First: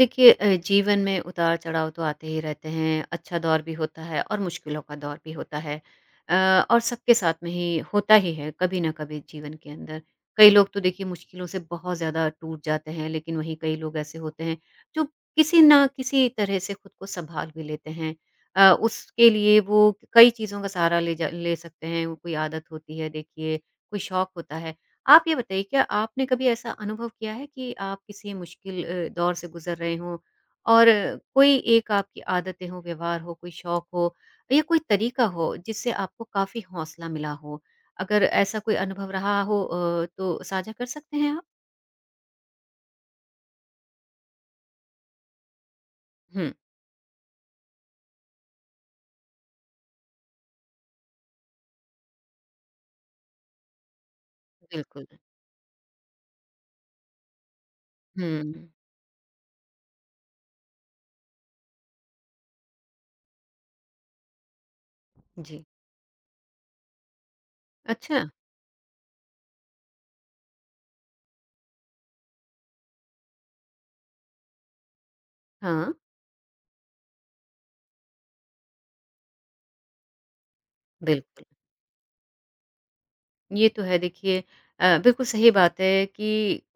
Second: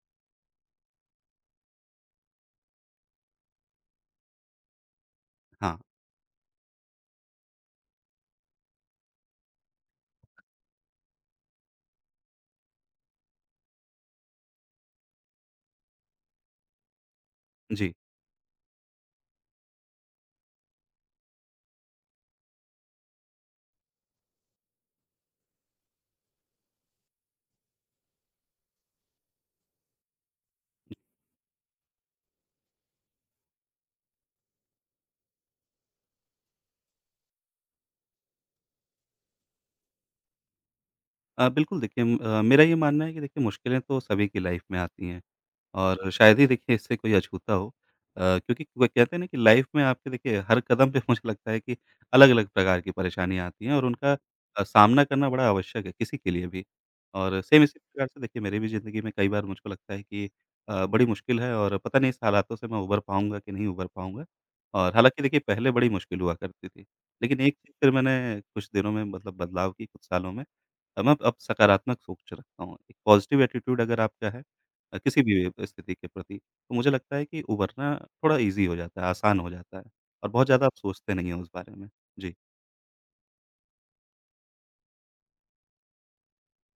देखिए जीवन में उतार-चढ़ाव तो आते ही रहते हैं, अच्छा दौर भी होता है और मुश्किलों का दौर भी होता है। हाँ, अ, और सबके साथ में ही होता ही है कभी ना कभी जीवन के अंदर। कई लोग तो देखिए मुश्किलों से बहुत ज़्यादा टूट जाते हैं, लेकिन वहीं कई लोग ऐसे होते हैं जो किसी ना किसी तरह से खुद को सँभाल भी लेते जी। हैं। उसके लिए वो कई चीज़ों का सहारा ले सकते हैं, वो कोई आदत होती है देखिए, कोई शौक होता है। आप ये बताइए क्या आपने कभी ऐसा अनुभव किया है कि आप किसी मुश्किल दौर से गुज़र रहे हों और कोई एक आपकी आदतें हों, व्यवहार हो, कोई शौक हो या कोई तरीका हो जिससे आपको काफ़ी हौसला मिला हो? अगर ऐसा कोई अनुभव रहा हो तो साझा कर सकते हैं आप? बिल्कुल देखिए, मेरा ये मानना है कि देखिए मुश्किलें तो सभी की लाइफ़ में आती हैं। और शायद ही हुँ, देखिए इससे कोई अछूता हो, क्योंकि वो कहते हैं ना कि लाइफ में आपके देखिए हर कदम पे मुझे लगता है कि अलग-अलग प्रकार की परेशानियाँ आती हैं और उनका सामना बिल्कुल। करना बड़ा आवश्यक है किसी के लिए भी। और सेम इसी प्रकार से देखिए मेरी भी हुँ, ज़िंदगी में कई बार मुझको लगता है कि बड़ी मुश्किल है और पता नहीं इस हालातों से मैं उभर पाऊँगा कि नहीं उभर पाऊँगा। और हालाँकि देखिए जी। पहले बड़ी मुश्किल हुआ करती थी। लेकिन एक चीज़ फिर मैंने अच्छा, कुछ दिनों में मतलब बदलाव की कुछ सालों में, अब मैं अब सकारात्मक सोच रखता हूँ। एक पॉज़िटिव एटीट्यूड अगर आपका है किसी भी हाँ, स्थिति के प्रति, तो मुझे लगता है कि उभरना थोड़ा ईज़ी हो जाता है, आसान हो जाता है और बहुत ज़्यादा आप सोचते नहीं हो बिल्कुल। उस बारे में। जी, ये तो है देखिए बिल्कुल सही बात है कि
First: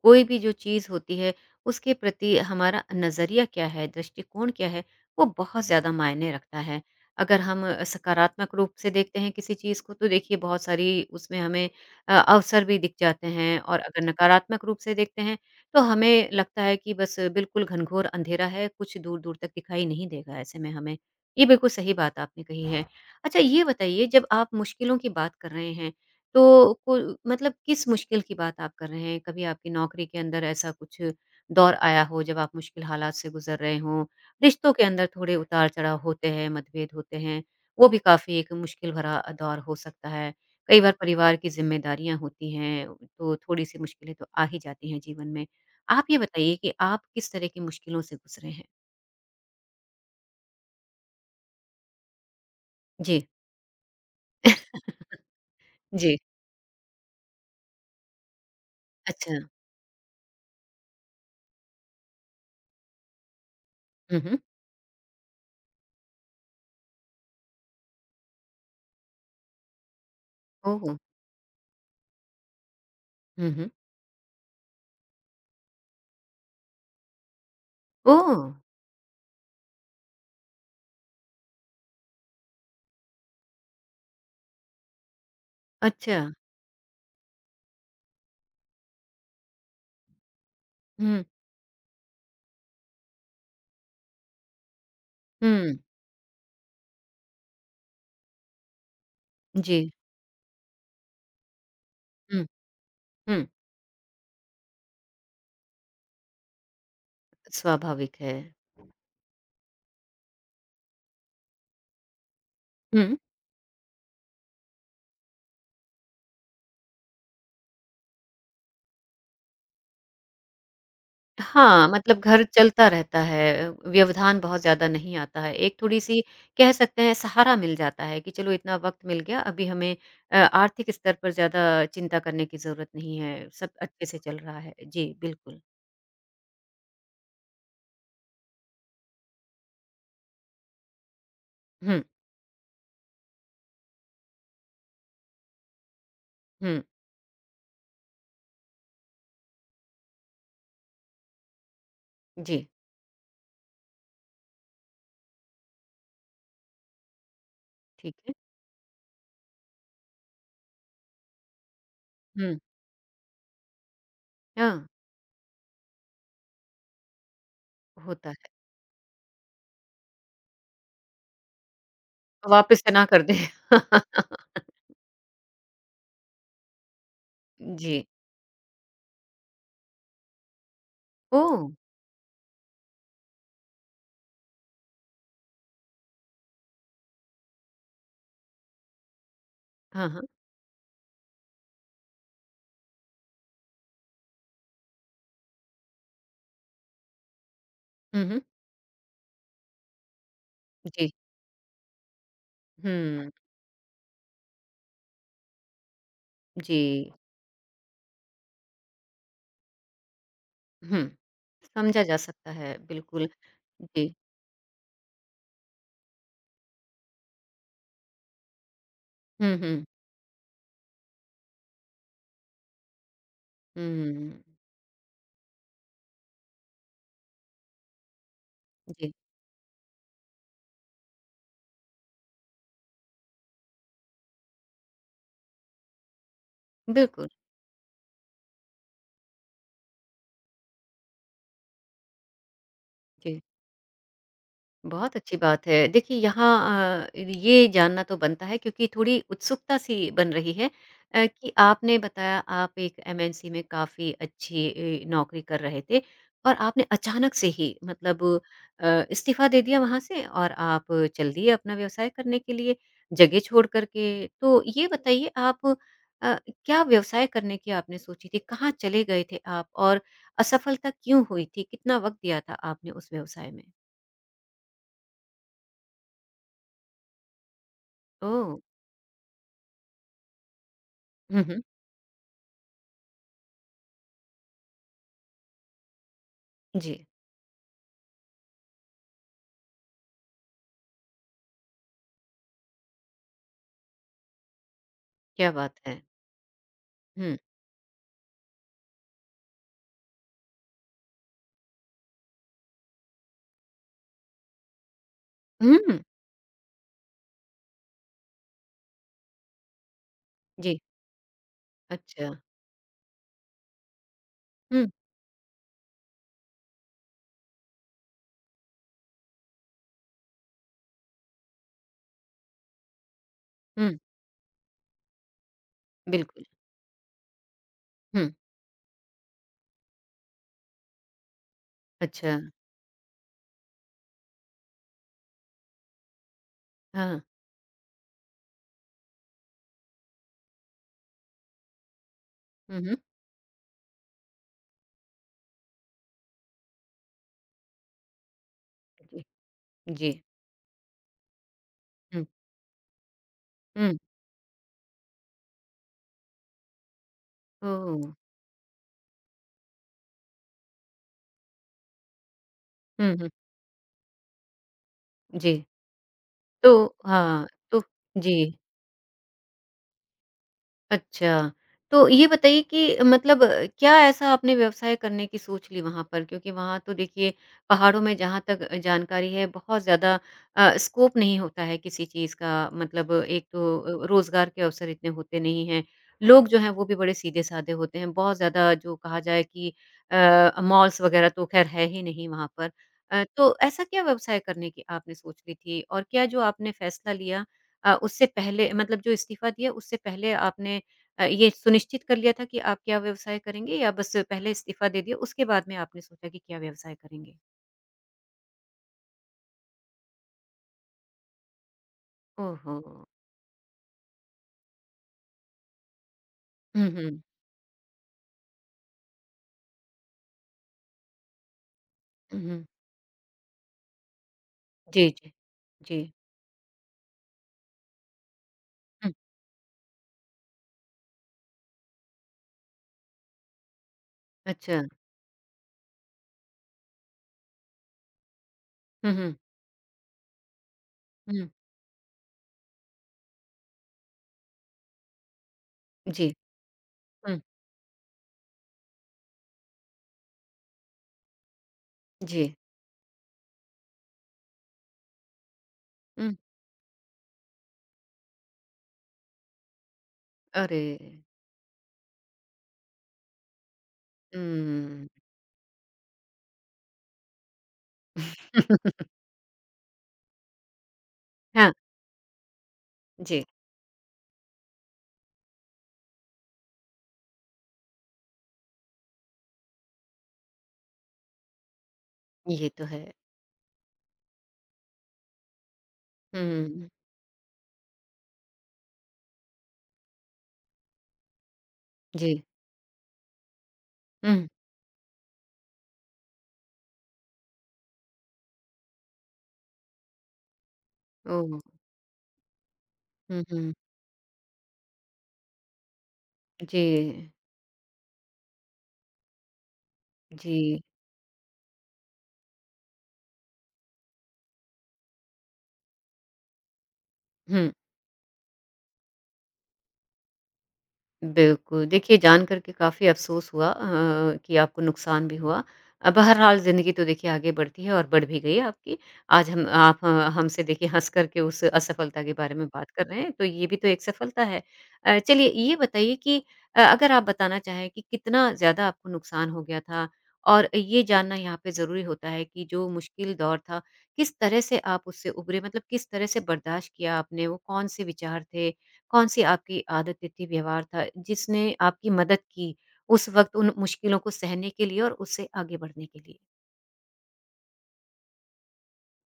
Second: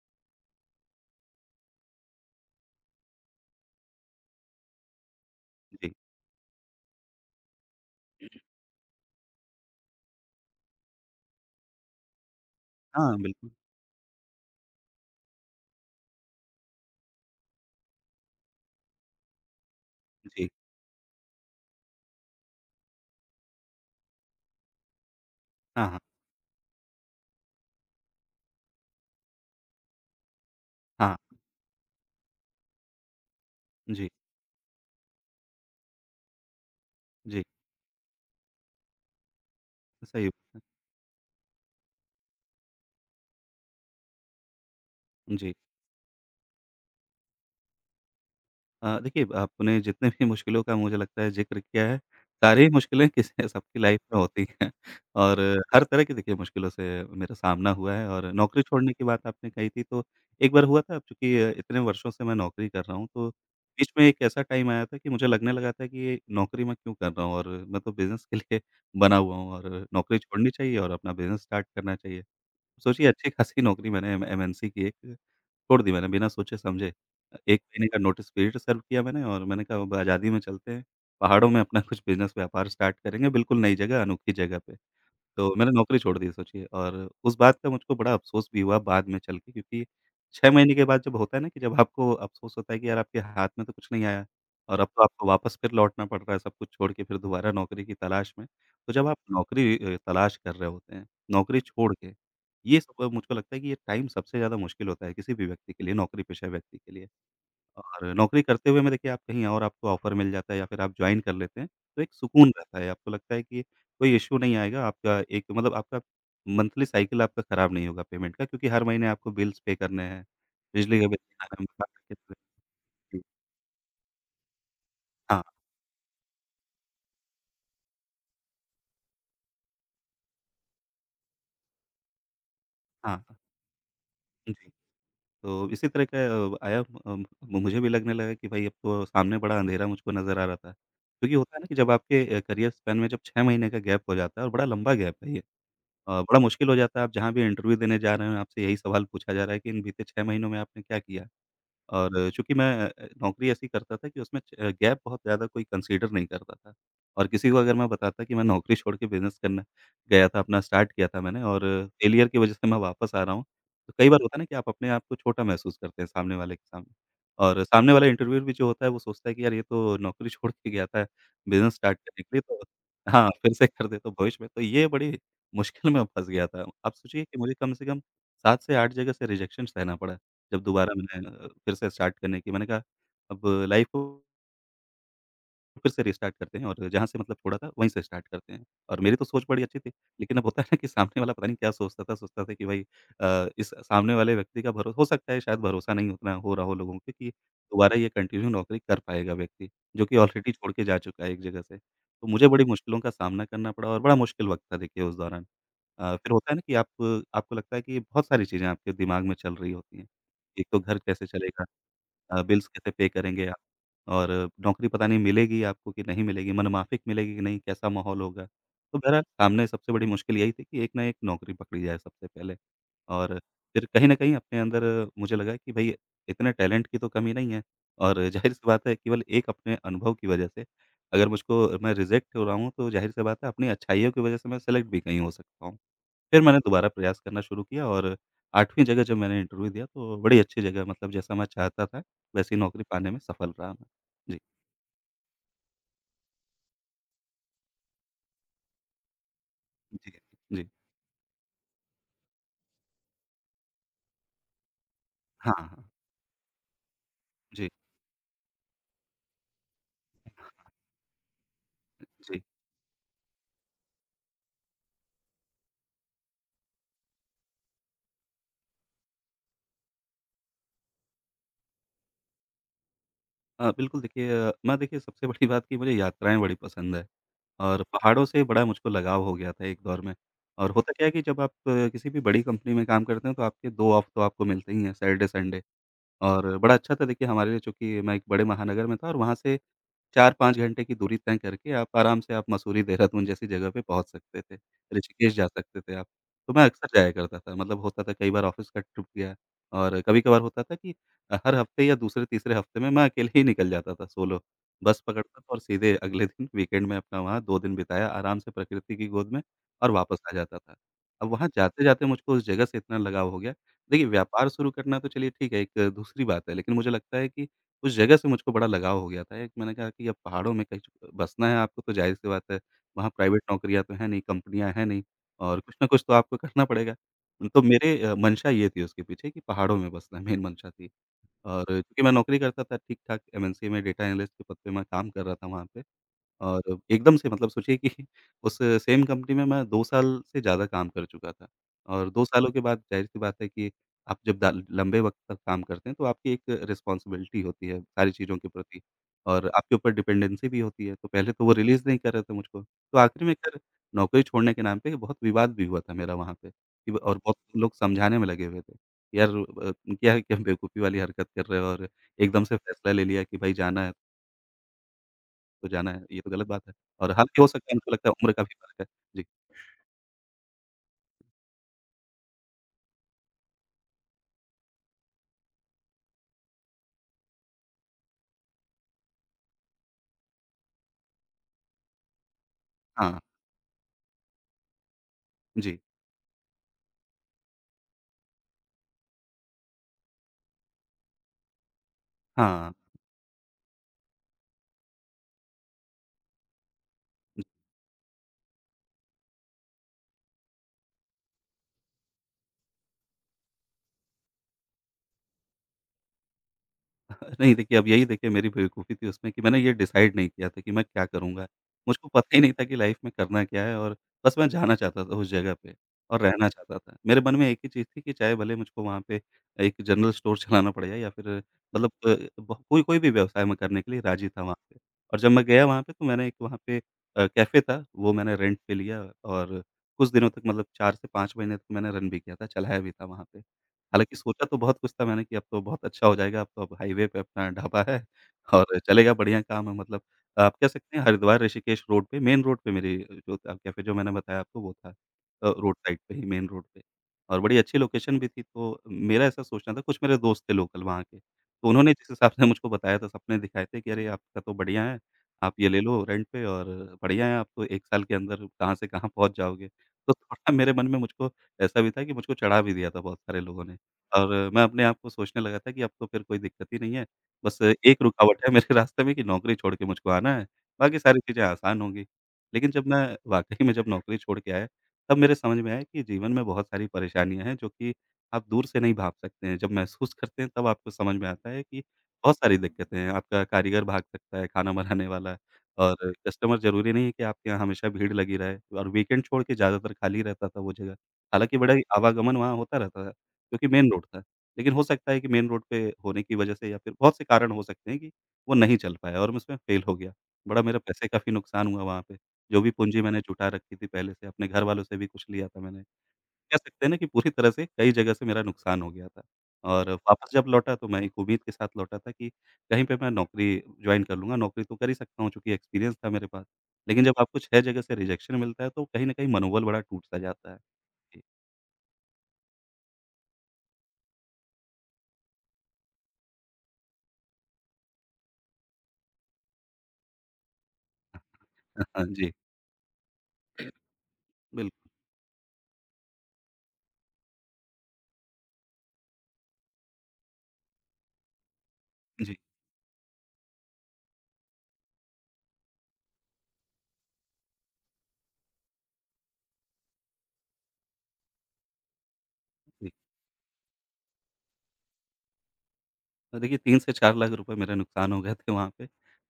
कोई भी जो चीज़ होती है उसके प्रति हमारा नज़रिया क्या है, दृष्टिकोण क्या है, वो बहुत ज़्यादा जी। मायने रखता है। अगर हम सकारात्मक रूप से देखते हैं किसी चीज़ को तो देखिए बहुत सारी उसमें हमें अवसर भी दिख हाँ, जाते बिल्कुल। हैं और अगर नकारात्मक रूप से देखते हैं तो हमें लगता है कि बस बिल्कुल घनघोर अंधेरा है, कुछ दूर-दूर तक दिखाई नहीं देगा जी। ऐसे में हमें। ये बिल्कुल सही बात आपने कही है। अच्छा ये बताइए जब आप मुश्किलों की बात कर रहे हाँ, हैं हाँ। तो को मतलब किस मुश्किल की बात आप कर रहे हैं? कभी आपकी नौकरी के अंदर ऐसा कुछ हाँ। दौर आया हो जब आप मुश्किल हालात से गुज़र रहे हों? जी, रिश्तों के अंदर थोड़े उतार-चढ़ाव होते हैं, मतभेद होते हैं, जी। वो भी काफ़ी एक मुश्किल भरा दौर हो सकता सही। है। कई बार परिवार की ज़िम्मेदारियाँ होती हैं, तो थोड़ी-सी मुश्किलें तो आ ही जाती हैं जीवन में। जी। आप ये बताइए कि आप किस तरह की मुश्किलों से गुज़रे हैं? देखिए आपने जितने भी मुश्किलों का मुझे लगता है ज़िक्र किया है, सारी मुश्किलें जी। किसी सबकी लाइफ़ में होती हैं और हर तरह की जी, देखिए मुश्किलों से मेरा सामना हुआ है, और नौकरी छोड़ने की बात अच्छा। आपने कही थी तो एक बार हुआ था। अब चूँकि इतने वर्षों से मैं नौकरी कर रहा हूँ, तो बीच में हुँ, एक हुँ। ऐसा टाइम आया था कि मुझे लगने लगा था कि ये नौकरी मैं क्यों कर रहा हूँ, और मैं तो बिज़नेस के लिए बना हुआ हूँ, और नौकरी छोड़नी चाहिए और ओह! अपना बिज़नेस स्टार्ट करना चाहिए। सोचिए, अच्छी हुँ, खासी हुँ। नौकरी मैंने एम एमएनसी की एक छोड़ दी मैंने बिना सोचे-समझे। 1 महीने का नोटिस ओह! पीरियड सर्व किया मैंने, और मैंने कहा अब आज़ादी में चलते हैं, पहाड़ों में अपना कुछ बिज़नेस व्यापार स्टार्ट करेंगे, बिल्कुल नई जगह, अनोखी जगह पे। तो मैंने नौकरी अच्छा। छोड़ दी सोचिए, और उस बात का मुझको बड़ा अफ़सोस भी हुआ बाद में चल के, क्योंकि 6 महीने के बाद जब हुँ, होता है ना कि जब आपको अफ़सोस होता है कि यार आपके हाथ में तो कुछ नहीं आया, और अब तो आपको वापस फिर हुँ। लौटना पड़ रहा है सब कुछ छोड़ के फिर दोबारा नौकरी की तलाश में। तो जब आप नौकरी जी। तलाश कर रहे होते हैं, नौकरी छोड़ के, हुँ। ये सब मुझको हुँ। लगता है कि ये टाइम सबसे ज़्यादा मुश्किल होता है किसी भी व्यक्ति के लिए, नौकरी पेशा व्यक्ति के लिए। और स्वाभाविक है। नौकरी करते हुए में देखिए, आप कहीं और आपको ऑफ़र मिल जाता है या फिर आप जॉइन कर लेते हैं, तो एक सुकून रहता है, आपको हुँ। लगता है कि कोई इश्यू नहीं आएगा, आपका एक मतलब आपका मंथली साइकिल आपका खराब नहीं होगा पेमेंट का, क्योंकि हर महीने आपको बिल्स पे करने हैं, बिजली का बिल खाना, मकान हाँ, का मतलब किराया। घर चलता रहता जी, है, व्यवधान बहुत ज़्यादा नहीं आता हाँ, है। एक थोड़ी-सी कह सकते हैं सहारा मिल जाता है कि चलो इतना वक़्त मिल गया, अभी हमें आर्थिक स्तर पर ज़्यादा चिंता करने की ज़रूरत हाँ, नहीं हाँ। है, सब अच्छे से चल जी। रहा है। जी, बिल्कुल। तो इसी तरह का आया, अम, मुझे भी लगने लगा कि भाई अब तो सामने बड़ा अंधेरा मुझको नज़र आ रहा था, क्योंकि होता है ना कि जब हुँ, आपके करियर स्पैन में जब 6 महीने का गैप हो जाता है, और बड़ा लंबा गैप है ये। बड़ा मुश्किल हो हुँ। जाता है, आप जहाँ भी इंटरव्यू देने जा रहे हो, आपसे यही सवाल पूछा जा रहा है कि इन बीते 6 महीनों में आपने क्या किया? और चूँकि जी, मैं नौकरी ऐसी करता था कि उसमें गैप बहुत ज़्यादा कोई कंसीडर नहीं करता था, और किसी को अगर मैं ठीक बताता है। कि मैं नौकरी छोड़ के बिज़नेस करने गया था, अपना स्टार्ट किया था मैंने और फेलियर की वजह हुँ, से मैं वापस आ रहा हूँ, तो कई बार होता है ना कि आप हाँ, अपने आप को छोटा महसूस करते हैं सामने वाले के सामने। और सामने वाला होता इंटरव्यूअर है। भी जो होता है, वो सोचता है कि यार ये तो नौकरी छोड़ के गया था बिज़नेस स्टार्ट करने के लिए, तो वापस से ना कर हाँ, दें। फिर से कर दे तो भविष्य में, तो ये बड़ी मुश्किल में फँस गया था। आप सोचिए कि मुझे कम से कम जी। 7 से 8 जगह से रिजेक्शन सहना पड़ा। जब दोबारा मैंने ओह! फिर से स्टार्ट करने की मैंने कहा, अब लाइफ़ को फिर से रीस्टार्ट करते हैं और जहाँ से मतलब छोड़ा था वहीं से स्टार्ट करते हैं। और मेरी तो सोच बड़ी अच्छी थी, हाँ, हाँ। लेकिन अब होता है ना कि सामने वाला पता नहीं क्या सोचता था कि भाई इस सामने वाले व्यक्ति का भरो हो सकता है शायद भरोसा नहीं उतना हो रहा हो लोगों पे कि दोबारा ये हुँ, हुँ। कंटिन्यू नौकरी कर पाएगा व्यक्ति, जो कि ऑलरेडी छोड़ के जा जी। चुका है एक जगह से। तो मुझे बड़ी मुश्किलों का हुँ, सामना करना पड़ा, और बड़ा मुश्किल वक़्त था देखिए उस दौरान। फिर होता है ना कि जी। आप आपको लगता है कि बहुत सारी चीज़ें आपके दिमाग में चल रही होती हैं। एक तो घर हुँ, कैसे चलेगा? समझा जा सकता बिल्स है, कैसे पे बिल्कुल। करेंगे आप, जी। और नौकरी पता नहीं मिलेगी आपको कि नहीं मिलेगी, मनमाफ़िक मिलेगी कि नहीं, कैसा माहौल होगा। तो बहरहाल हुँ, सामने हुँ। सबसे बड़ी मुश्किल यही थी कि एक ना एक नौकरी पकड़ी जाए सबसे पहले, और हुँ, फिर कहीं हुँ, न कहीं हुँ। अपने अंदर मुझे लगा कि भई इतने टैलेंट की तो कमी नहीं है, और ज़ाहिर-सी बात है जी, केवल एक अपने अनुभव की वजह से अगर मुझको मैं रिजेक्ट हो रहा हूँ, तो ज़ाहिर-सी बात है अपनी अच्छाइयों की वजह से मैं सेलेक्ट भी कहीं हो सकता हूँ। फिर मैंने दोबारा प्रयास बिल्कुल। करना शुरू किया, और 8वीं जगह जब मैंने इंटरव्यू दिया, तो बड़ी अच्छी जगह, मतलब जैसा मैं चाहता था, वैसी नौकरी पाने में जी। सफल रहा मैं। जी, बहुत अच्छी बात है। देखिए यहाँ ये जानना तो बनता है क्योंकि थोड़ी उत्सुकता सी जी, बन रही जी। है कि आपने बताया आप एक एमएनसी में काफ़ी अच्छी नौकरी हाँ, कर रहे हाँ। थे और आपने अचानक से ही जी, मतलब इस्तीफ़ा दे दिया वहाँ से और आप चल दिए अपना व्यवसाय करने जी। के लिए, जगह छोड़ कर के। तो ये बताइए आप अ, क्या व्यवसाय करने की आपने सोची थी? कहाँ चले गए थे आप और असफलता क्यों हुई थी? कितना वक़्त दिया था आपने उस व्यवसाय में? बिल्कुल देखिए, मैं देखिए सबसे बड़ी बात कि मुझे यात्राएँ बड़ी पसंद है, और पहाड़ों से ओह! बड़ा मुझको लगाव हो गया था एक दौर में। और होता क्या है कि जब हुँ, आप हुँ। किसी भी बड़ी कंपनी में काम करते हैं, तो आपके 2 ऑफ तो आपको मिलते ही हैं, सैटरडे, संडे, और बड़ा जी, अच्छा था देखिए हमारे लिए, चूँकि मैं एक बड़े महानगर में था और वहाँ से 4-5 घंटे की दूरी तय करके आप आराम से आप मसूरी, देहरादून जैसी जगह पे पहुँच सकते थे। ऋषिकेश जा क्या बात सकते थे है। आप। तो मैं अक्सर जाया हुँ, करता था, मतलब होता था कई बार ऑफ़िस का ट्रिप गया, और कभी-कभार होता था कि हर हफ़्ते या दूसरे-तीसरे हफ़्ते में मैं अकेले ही निकल जाता था सोलो। बस पकड़ता था और सीधे हुँ, अगले दिन वीकेंड में अपना वहाँ 2 दिन बिताया आराम से प्रकृति की गोद में, और वापस आ जाता था। जी, अब वहाँ जाते-जाते अच्छा। मुझको उस जगह से इतना लगाव हो गया। देखिए, व्यापार शुरू हुँ, करना तो चलिए ठीक है, एक दूसरी बात है, लेकिन मुझे लगता है कि उस जगह से मुझको बड़ा लगाव हो गया था। एक मैंने कहा कि अब पहाड़ों में कहीं बसना है आपको तो ज़ाहिर-सी बात है, वहाँ प्राइवेट नौकरियाँ तो हुँ, हैं नहीं, कंपनियाँ हैं नहीं, और कुछ ना कुछ तो आपको बिल्कुल। करना पड़ेगा। तो मेरे हुँ, मंशा ये थी उसके पीछे कि पहाड़ों में बसना मेन मंशा थी। और चूँकि मैं अच्छा, नौकरी करता था ठीक-ठाक एमएनसी में डेटा एनालिस्ट के पद पे मैं काम कर रहा था वहाँ पे, और एकदम हाँ। से मतलब सोचिए कि उस सेम कंपनी में मैं 2 साल से ज़्यादा काम कर चुका था, और 2 सालों के हुँ, बाद हुँ, ज़ाहिर-सी बात है कि आप जब दा लंबे वक़्त तक काम करते हैं, तो आपकी एक रिस्पॉन्सिबिलिटी होती है सारी चीज़ों के प्रति, जी, और आपके ऊपर जी, डिपेंडेंसी भी होती है, तो पहले तो वो रिलीज़ नहीं कर रहे हुँ, थे मुझको। तो आखिर में खैर हुँ, नौकरी छोड़ने के नाम पे बहुत विवाद भी हुआ था मेरा वहाँ पे कि ब और बहुत लोग ओह! समझाने में लगे हुए थे। यार क्या क्या बेवकूफ़ी वाली हरकत कर रहे हो, और एकदम से फैसला ले हुँ, लिया हुँ, कि भई जाना है, जी। तो जाना है, ये तो गलत बात तो है। और हालाँकि हाँ, हो सकता है तो उनको लगता है उम्र जी। का भी फ़र्क है। जी। अच्छा, तो ये बताइए कि मतलब क्या ऐसा आपने व्यवसाय करने की सोच ली वहाँ पर? क्योंकि वहाँ तो देखिए पहाड़ों में जहाँ तक जानकारी है बहुत ज़्यादा स्कोप नहीं होता है किसी चीज़ का मतलब हाँ। एक तो रोज़गार के अवसर इतने होते नहीं जी। हैं। लोग जो हैं वो भी बड़े सीधे-साधे होते हैं, बहुत ज़्यादा जो कहा जाए कि मॉल्स वग़ैरह तो ख़ैर है ही नहीं वहाँ पर। हाँ। तो ऐसा क्या व्यवसाय करने की आपने सोच ली थी? और क्या जो आपने फ़ैसला लिया उससे पहले मतलब जो इस्तीफ़ा दिया उससे पहले आपने ये सुनिश्चित कर लिया था कि आप क्या व्यवसाय करेंगे या बस पहले इस्तीफ़ा दे दिया, उसके बाद में आपने सोचा कि क्या व्यवसाय करेंगे? नहीं देखिए, अब यही देखिए मेरी बेवकूफ़ी थी उसमें कि मैंने ये डिसाइड नहीं किया था कि मैं क्या करूँगा। मुझको पता ही नहीं था कि ओहो! लाइफ़ में करना क्या है, और बस मैं जाना चाहता था उस जगह पे और रहना चाहता हुँ, था। मेरे हुँ। मन में एक ही चीज़ थी कि चाहे भले मुझको वहाँ पे एक जनरल स्टोर चलाना पड़ जाए, या फिर मतलब हुँ, ब हुँ। कोई कोई भी व्यवसाय मैं करने के लिए राज़ी था वहाँ पे। जी, और जब जी। मैं गया वहाँ पे जी। तो मैंने एक वहाँ पे कैफ़े था, वो मैंने रेंट पे लिया, हुँ, और कुछ दिनों तक मतलब 4 से 5 महीने तक मैंने रन भी किया था, चलाया भी था वहाँ पे। हालाँकि सोचा तो बहुत अच्छा। कुछ था मैंने कि अब तो बहुत अच्छा हो जाएगा, अब तो अब हाईवे पे अपना ढाबा है और हुँ, चलेगा, हुँ। बढ़िया काम है मतलब। आप कह सकते हैं हरिद्वार हुँ। ऋषिकेश रोड पे, मेन रोड पे मेरी जो कैफ़े जो मैंने बताया आपको वो था। रोड साइड पे ही जी। मेन रोड पे, हुँ, और बड़ी अच्छी लोकेशन भी थी। तो मेरा ऐसा सोचना था, कुछ मेरे दोस्त थे लोकल वहाँ के, तो उन्होंने जिस हिसाब जी। से मुझको बताया था, सपने दिखाए थे कि अरे आपका तो बढ़िया है, आप ये ले लो रेंट हुँ। पे, और बढ़िया है, आप तो 1 साल के अंदर कहाँ से कहाँ पहुँच जाओगे। तो थोड़ा मेरे अरे! मन में मुझको ऐसा भी था कि मुझको चढ़ा भी दिया था बहुत सारे लोगों ने। और मैं अपने आप हुँ। को सोचने लगा था कि अब तो फिर कोई दिक्कत ही नहीं है, बस एक रुकावट है मेरे रास्ते में कि नौकरी छोड़ के मुझको आना है, बाकी सारी चीज़ें हाँ, आसान होंगी। लेकिन जब मैं जी। वाक़ई में जब नौकरी छोड़ के आया, तब मेरे समझ में आया कि जीवन में बहुत सारी परेशानियाँ हैं, जो कि आप दूर से नहीं भाग सकते हैं। जब महसूस करते हैं, तब आपको समझ में आता है कि बहुत सारी ये तो दिक्कतें है। हैं। आपका कारीगर भाग सकता है, खाना बनाने वाला, और कस्टमर हुँ, ज़रूरी नहीं है कि आपके यहाँ हमेशा भीड़ लगी रहे, और वीकेंड छोड़ के ज़्यादातर खाली रहता था वो जगह, हालाँकि बड़ा ही जी। आवागमन वहाँ होता रहता था। क्योंकि मेन रोड था। हुँ। लेकिन हो सकता है कि मेन रोड पे होने की वजह से, या फिर बहुत से कारण हो सकते हैं, कि वो नहीं चल पाया, और मैं उसमें फ़ेल हो गया। बड़ा मेरा पैसे का भी ओह! नुकसान हुआ वहाँ पे। जो भी पूँजी मैंने हुँ, जुटा हुँ। रखी थी पहले से, अपने घरवालों से भी कुछ लिया था मैंने। कह जी। सकते हैं ना, कि पूरी तरह से कई जगह से मेरा नुकसान हो गया था। और वापस जब लौटा, जी। तो मैं एक उम्मीद के साथ लौटा था कि कहीं पे मैं नौकरी जॉइन कर लूँगा, नौकरी तो कर ही सकता हूँ, चूँकि एक्सपीरियंस था मेरे पास। लेकिन जब आपको 6 हुँ। जगह से रिजेक्शन मिलता है, तो कहीं न कहीं मनोबल बड़ा टूट-सा जाता है। जी। बिल्कुल, देखिए जान कर के काफ़ी अफ़सोस हुआ कि आपको नुकसान भी हुआ। बहरहाल ज़िंदगी तो देखिए आगे बढ़ती है और बढ़ भी गई है आपकी। आज हमसे देखिए हँस कर के उस हाँ असफलता जी, के बारे में बात कर रहे हैं, तो ये भी तो एक सफलता है। बिल्कुल। चलिए ये बताइए कि अगर आप बताना चाहें कि कितना ज़्यादा आपको नुकसान हो गया था? और ये जानना यहाँ पे ज़रूरी होता जी, है कि जो मुश्किल दौर था, किस तरह से आप उससे उभरे? मतलब किस तरह से बर्दाश्त किया आपने? वो कौन से विचार थे? कौन-सी आपकी आदत, तिथि, व्यवहार था जिसने आपकी मदद की जी। उस वक़्त उन मुश्किलों को सहने के लिए और उससे आगे बढ़ने के लिए? देखिए, 3 से 4 लाख रुपए मेरा नुकसान हो गए थे वहाँ पे।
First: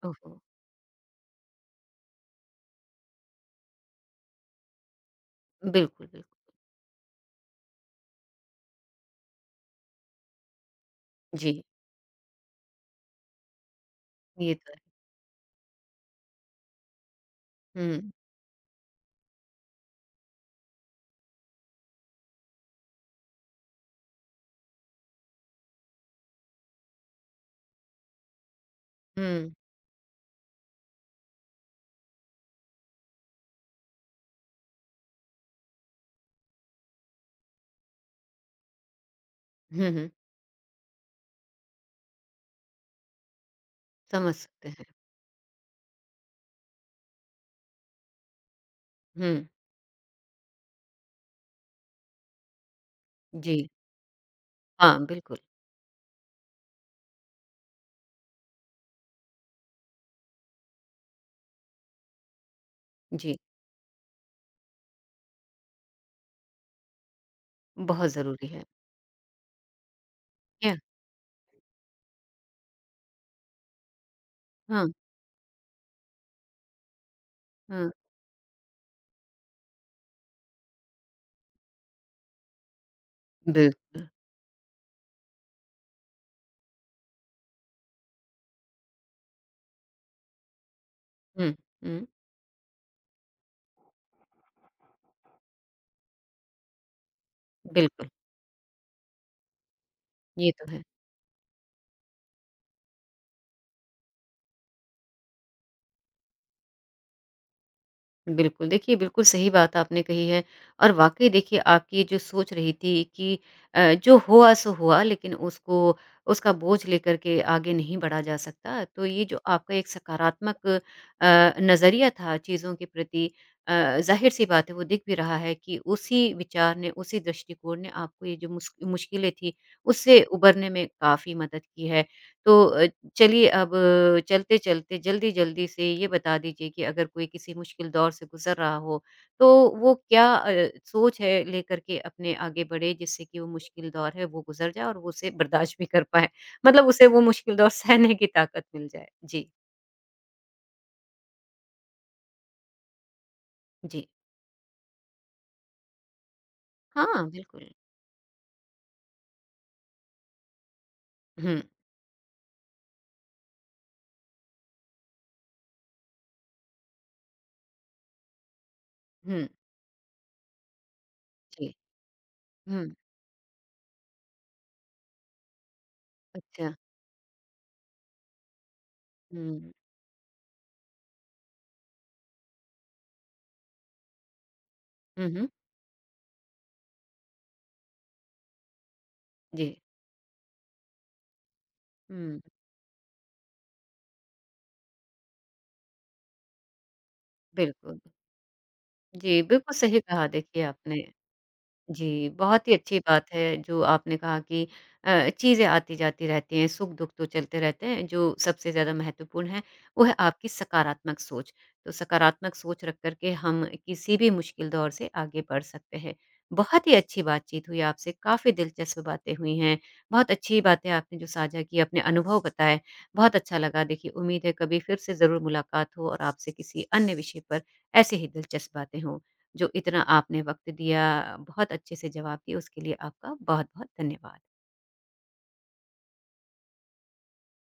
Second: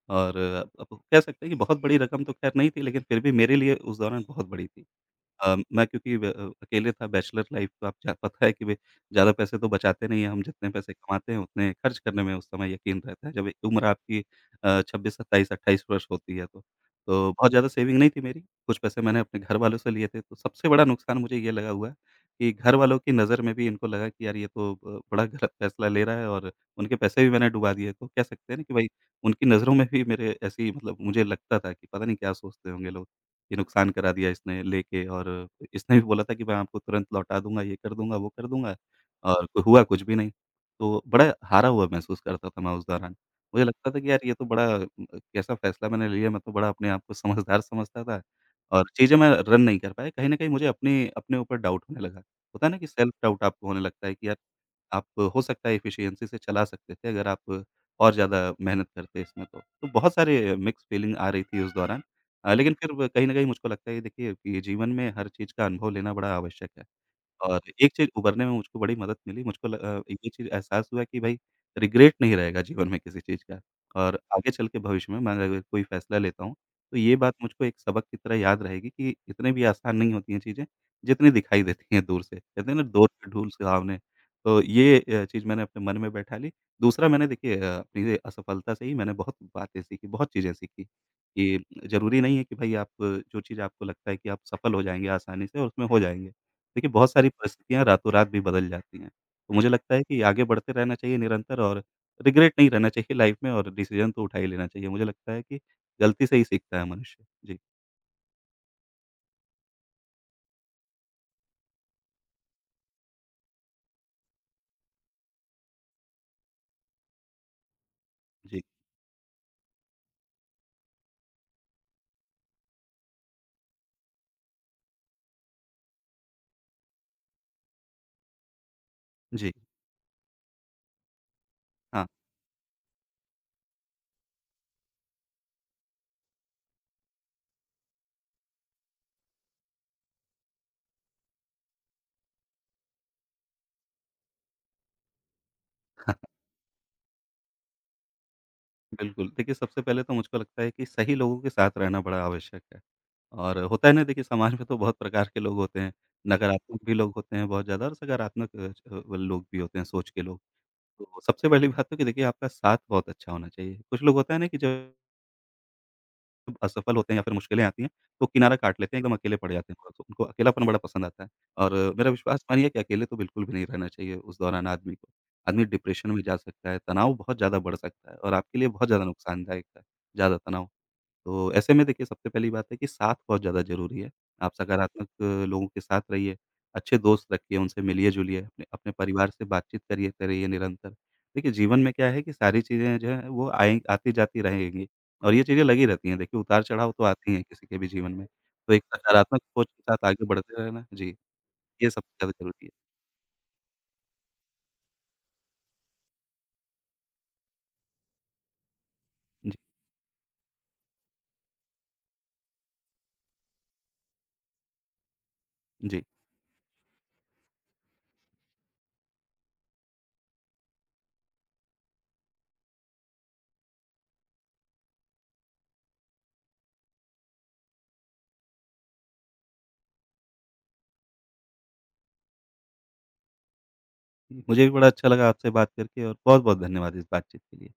ओहो! और अब कह सकते हैं कि बहुत बड़ी रकम तो ख़ैर नहीं थी, लेकिन फिर भी मेरे लिए उस दौरान बहुत बड़ी थी। मैं बिल्कुल, क्योंकि बिल्कुल। अकेले था, बैचलर लाइफ़, तो आप जा पता है कि भई ज़्यादा पैसे तो बचाते नहीं हैं, हम जितने पैसे कमाते हैं जी, उतने खर्च करने में उस समय यकीन रहता है। जब एक उम्र आपकी ये तो है। 26, 27, 28 वर्ष होती है तो। तो बहुत ज़्यादा सेविंग हुँ, नहीं थी मेरी, कुछ पैसे मैंने अपने घरवालों से लिए थे, तो सबसे बड़ा नुकसान मुझे ये लगा हुआ है कि घरवालों की नज़र में भी इनको लगा कि यार ये तो ब बड़ा गलत फैसला ले रहा है, और उनके पैसे भी मैंने डुबा दिए। तो कह सकते हैं ना, कि भई उनकी हुँ। नज़रों में भी मेरे ऐसी मतलब मुझे लगता था कि पता नहीं क्या सोचते होंगे लोग। ये नुकसान करा दिया इसने लेके, और इसने भी बोला था कि मैं आपको तुरंत लौटा दूँगा, ये कर दूँगा, वो कर दूँगा, और कोई हुआ हुँ, कुछ हुँ। भी नहीं। तो बड़ा हारा हुआ महसूस करता था मैं उस दौरान। मुझे लगता था कि यार समझ ये तो बड़ा सकते हैं। कैसा फ़ैसला मैंने लिया। मैं तो बड़ा अपने आप को समझदार समझता था, और चीज़ें मैं हुँ, रन नहीं कर पाया। कहीं न कहीं मुझे अपने अपने ऊपर डाउट होने लगा। होता है ना, कि सेल्फ डाउट जी। आपको होने लगता है कि यार, हाँ, आप बिल्कुल। हो सकता है एफिशिएंसी से चला सकते थे, अगर आप और ज़्यादा मेहनत करते इसमें तो। तो बहुत सारे मिक्स्ड फीलिंग आ रही थी उस दौरान। लेकिन फिर ब कहीं न जी, कहीं मुझको लगता है देखिए, कि जीवन में हर चीज़ का अनुभव लेना बड़ा आवश्यक है। और एक चीज़ बहुत उभरने ज़रूरी में है। मुझको बड़ी मदद मिली, मुझको ये चीज़ क्या एहसास हुआ कि भई रिग्रेट नहीं रहेगा जीवन में किसी चीज़ का, और आगे चल के हाँ, भविष्य में मैं अगर कोई फैसला लेता हूँ, तो ये बात मुझको एक हाँ। सबक की तरह याद रहेगी, कि इतनी भी आसान नहीं होती हैं चीज़ें, जितनी दिखाई देती हैं दूर से। कहते हैं ना, दूर से धूल सुहावने। बिल्कुल। तो ये चीज़ मैंने अपने मन में बैठा ली। दूसरा, मैंने देखिए अपनी ये असफलता से ही मैंने बहुत बातें सीखी, बहुत चीज़ें सीखी, हुँ, कि हुँ। ज़रूरी नहीं है कि भई आप जो चीज़ आपको लगता है कि आप सफल हो जाएँगे आसानी से, और उसमें हो जाएँगे। देखिए, बहुत सारी परिस्थितियाँ बिल्कुल, रातों-रात भी बदल जाती हैं। तो मुझे लगता है कि आगे ये तो बढ़ते है। रहना चाहिए निरंतर, और रिग्रेट नहीं रहना चाहिए लाइफ़ में, और डिसीज़न तो उठा ही लेना चाहिए। मुझे लगता है कि गलती से ही सीखता है मनुष्य। जी, बिल्कुल, देखिए बिल्कुल सही बात आपने कही है और वाक़ई देखिए आपकी ये जो सोच रही थी कि जो हुआ सो हुआ लेकिन उसको उसका बोझ लेकर के आगे नहीं बढ़ा जा जी, सकता, तो ये जो आपका एक सकारात्मक नज़रिया था चीज़ों के प्रति अ, ज़ाहिर-सी बात है वो दिख भी रहा है कि उसी विचार ने, उसी दृष्टिकोण ने आपको ये जो मुश्किलें जी। थी उससे उबरने में काफ़ी मदद की है। हाँ, तो चलिए अब चलते-चलते जल्दी-जल्दी से ये बता दीजिए कि अगर कोई किसी मुश्किल दौर से गुज़र रहा हो, तो वो क्या सोच है लेकर के अपने आगे बढ़े जिससे कि वो मुश्किल दौर है वो गुज़र जाए और वो उसे बर्दाश्त भी कर पाए? मतलब उसे वो मुश्किल दौर सहने की ताकत मिल जाए। बिल्कुल। जी, देखिए, सबसे पहले तो मुझको लगता है कि सही लोगों के साथ रहना बड़ा आवश्यक है। और होता है ना, जी। देखिए समाज में तो बहुत प्रकार के लोग होते हैं, नकारात्मक भी लोग हाँ, होते हैं बहुत बिल्कुल। ज़्यादा, और सकारात्मक अ, च लोग भी होते हैं, सोच के लोग। तो सबसे हुँ, पहली बात तो कि देखिए आपका साथ बहुत अच्छा होना चाहिए। कुछ लोग होता है ना, कि जो जब असफल होते हैं या फिर मुश्किलें आती हैं, तो किनारा काट लेते हैं, एकदम अकेले हुँ, पड़ जाते हैं थोड़ा-सा, उनको अकेलापन बड़ा पसंद आता है। और जी। मेरा विश्वास मानिए कि हुँ, अकेले तो बिल्कुल भी नहीं रहना चाहिए उस दौरान आदमी को। आदमी डिप्रेशन में जा सकता अच्छा। है, तनाव बहुत ज़्यादा बढ़ सकता है, और आपके लिए बहुत ज़्यादा नुकसानदायक हुँ, है, ज़्यादा तनाव। तो ऐसे में देखिए सबसे पहली बात है कि साथ बहुत ज़्यादा ज़रूरी है। आप सकारात्मक हुँ, हुँ। लोगों के साथ रहिए, अच्छे दोस्त रखिए, उनसे मिलिए-जुलिए, अपने अपने परिवार से जी, बातचीत करिए करिए निरंतर। देखिए जीवन में क्या है, कि हुँ, सारी चीज़ें जो हैं वो आएँ आती-जाती रहेंगी, और ये चीज़ें लगी रहती हैं। देखिए, उतार-चढ़ाव तो आती हैं किसी के भी बिल्कुल। जीवन में, तो एक सकारात्मक जी, सोच बिल्कुल के सही साथ आगे कहा देखिए बढ़ते रहना। आपने। जी, ये सबसे जी, ज़्यादा ज़रूरी बहुत है। ही अच्छी बात है जो आपने कहा कि चीज़ें आती-जाती रहती हैं, सुख-दुख तो चलते रहते हैं, जो सबसे ज़्यादा महत्वपूर्ण जी, है, वो है आपकी सकारात्मक सोच। तो सकारात्मक सोच रख कर के हम किसी भी मुश्किल दौर से आगे बढ़ सकते जी। हैं। बहुत ही अच्छी बातचीत हुई आपसे, काफ़ी दिलचस्प बातें हुई हैं, बहुत अच्छी बातें आपने जो साझा की, अपने अनुभव बताए, बहुत अच्छा लगा। देखिए, उम्मीद है कभी फिर से ज़रूर मुलाकात हो और आपसे किसी अन्य विषय पर ऐसी ही दिलचस्प बातें हों। जो इतना आपने वक़्त दिया, बहुत अच्छे से जवाब दिए उसके लिए आपका बहुत-बहुत धन्यवाद। मुझे भी बड़ा अच्छा लगा आपसे बात करके, और बहुत-बहुत धन्यवाद इस बातचीत के लिए।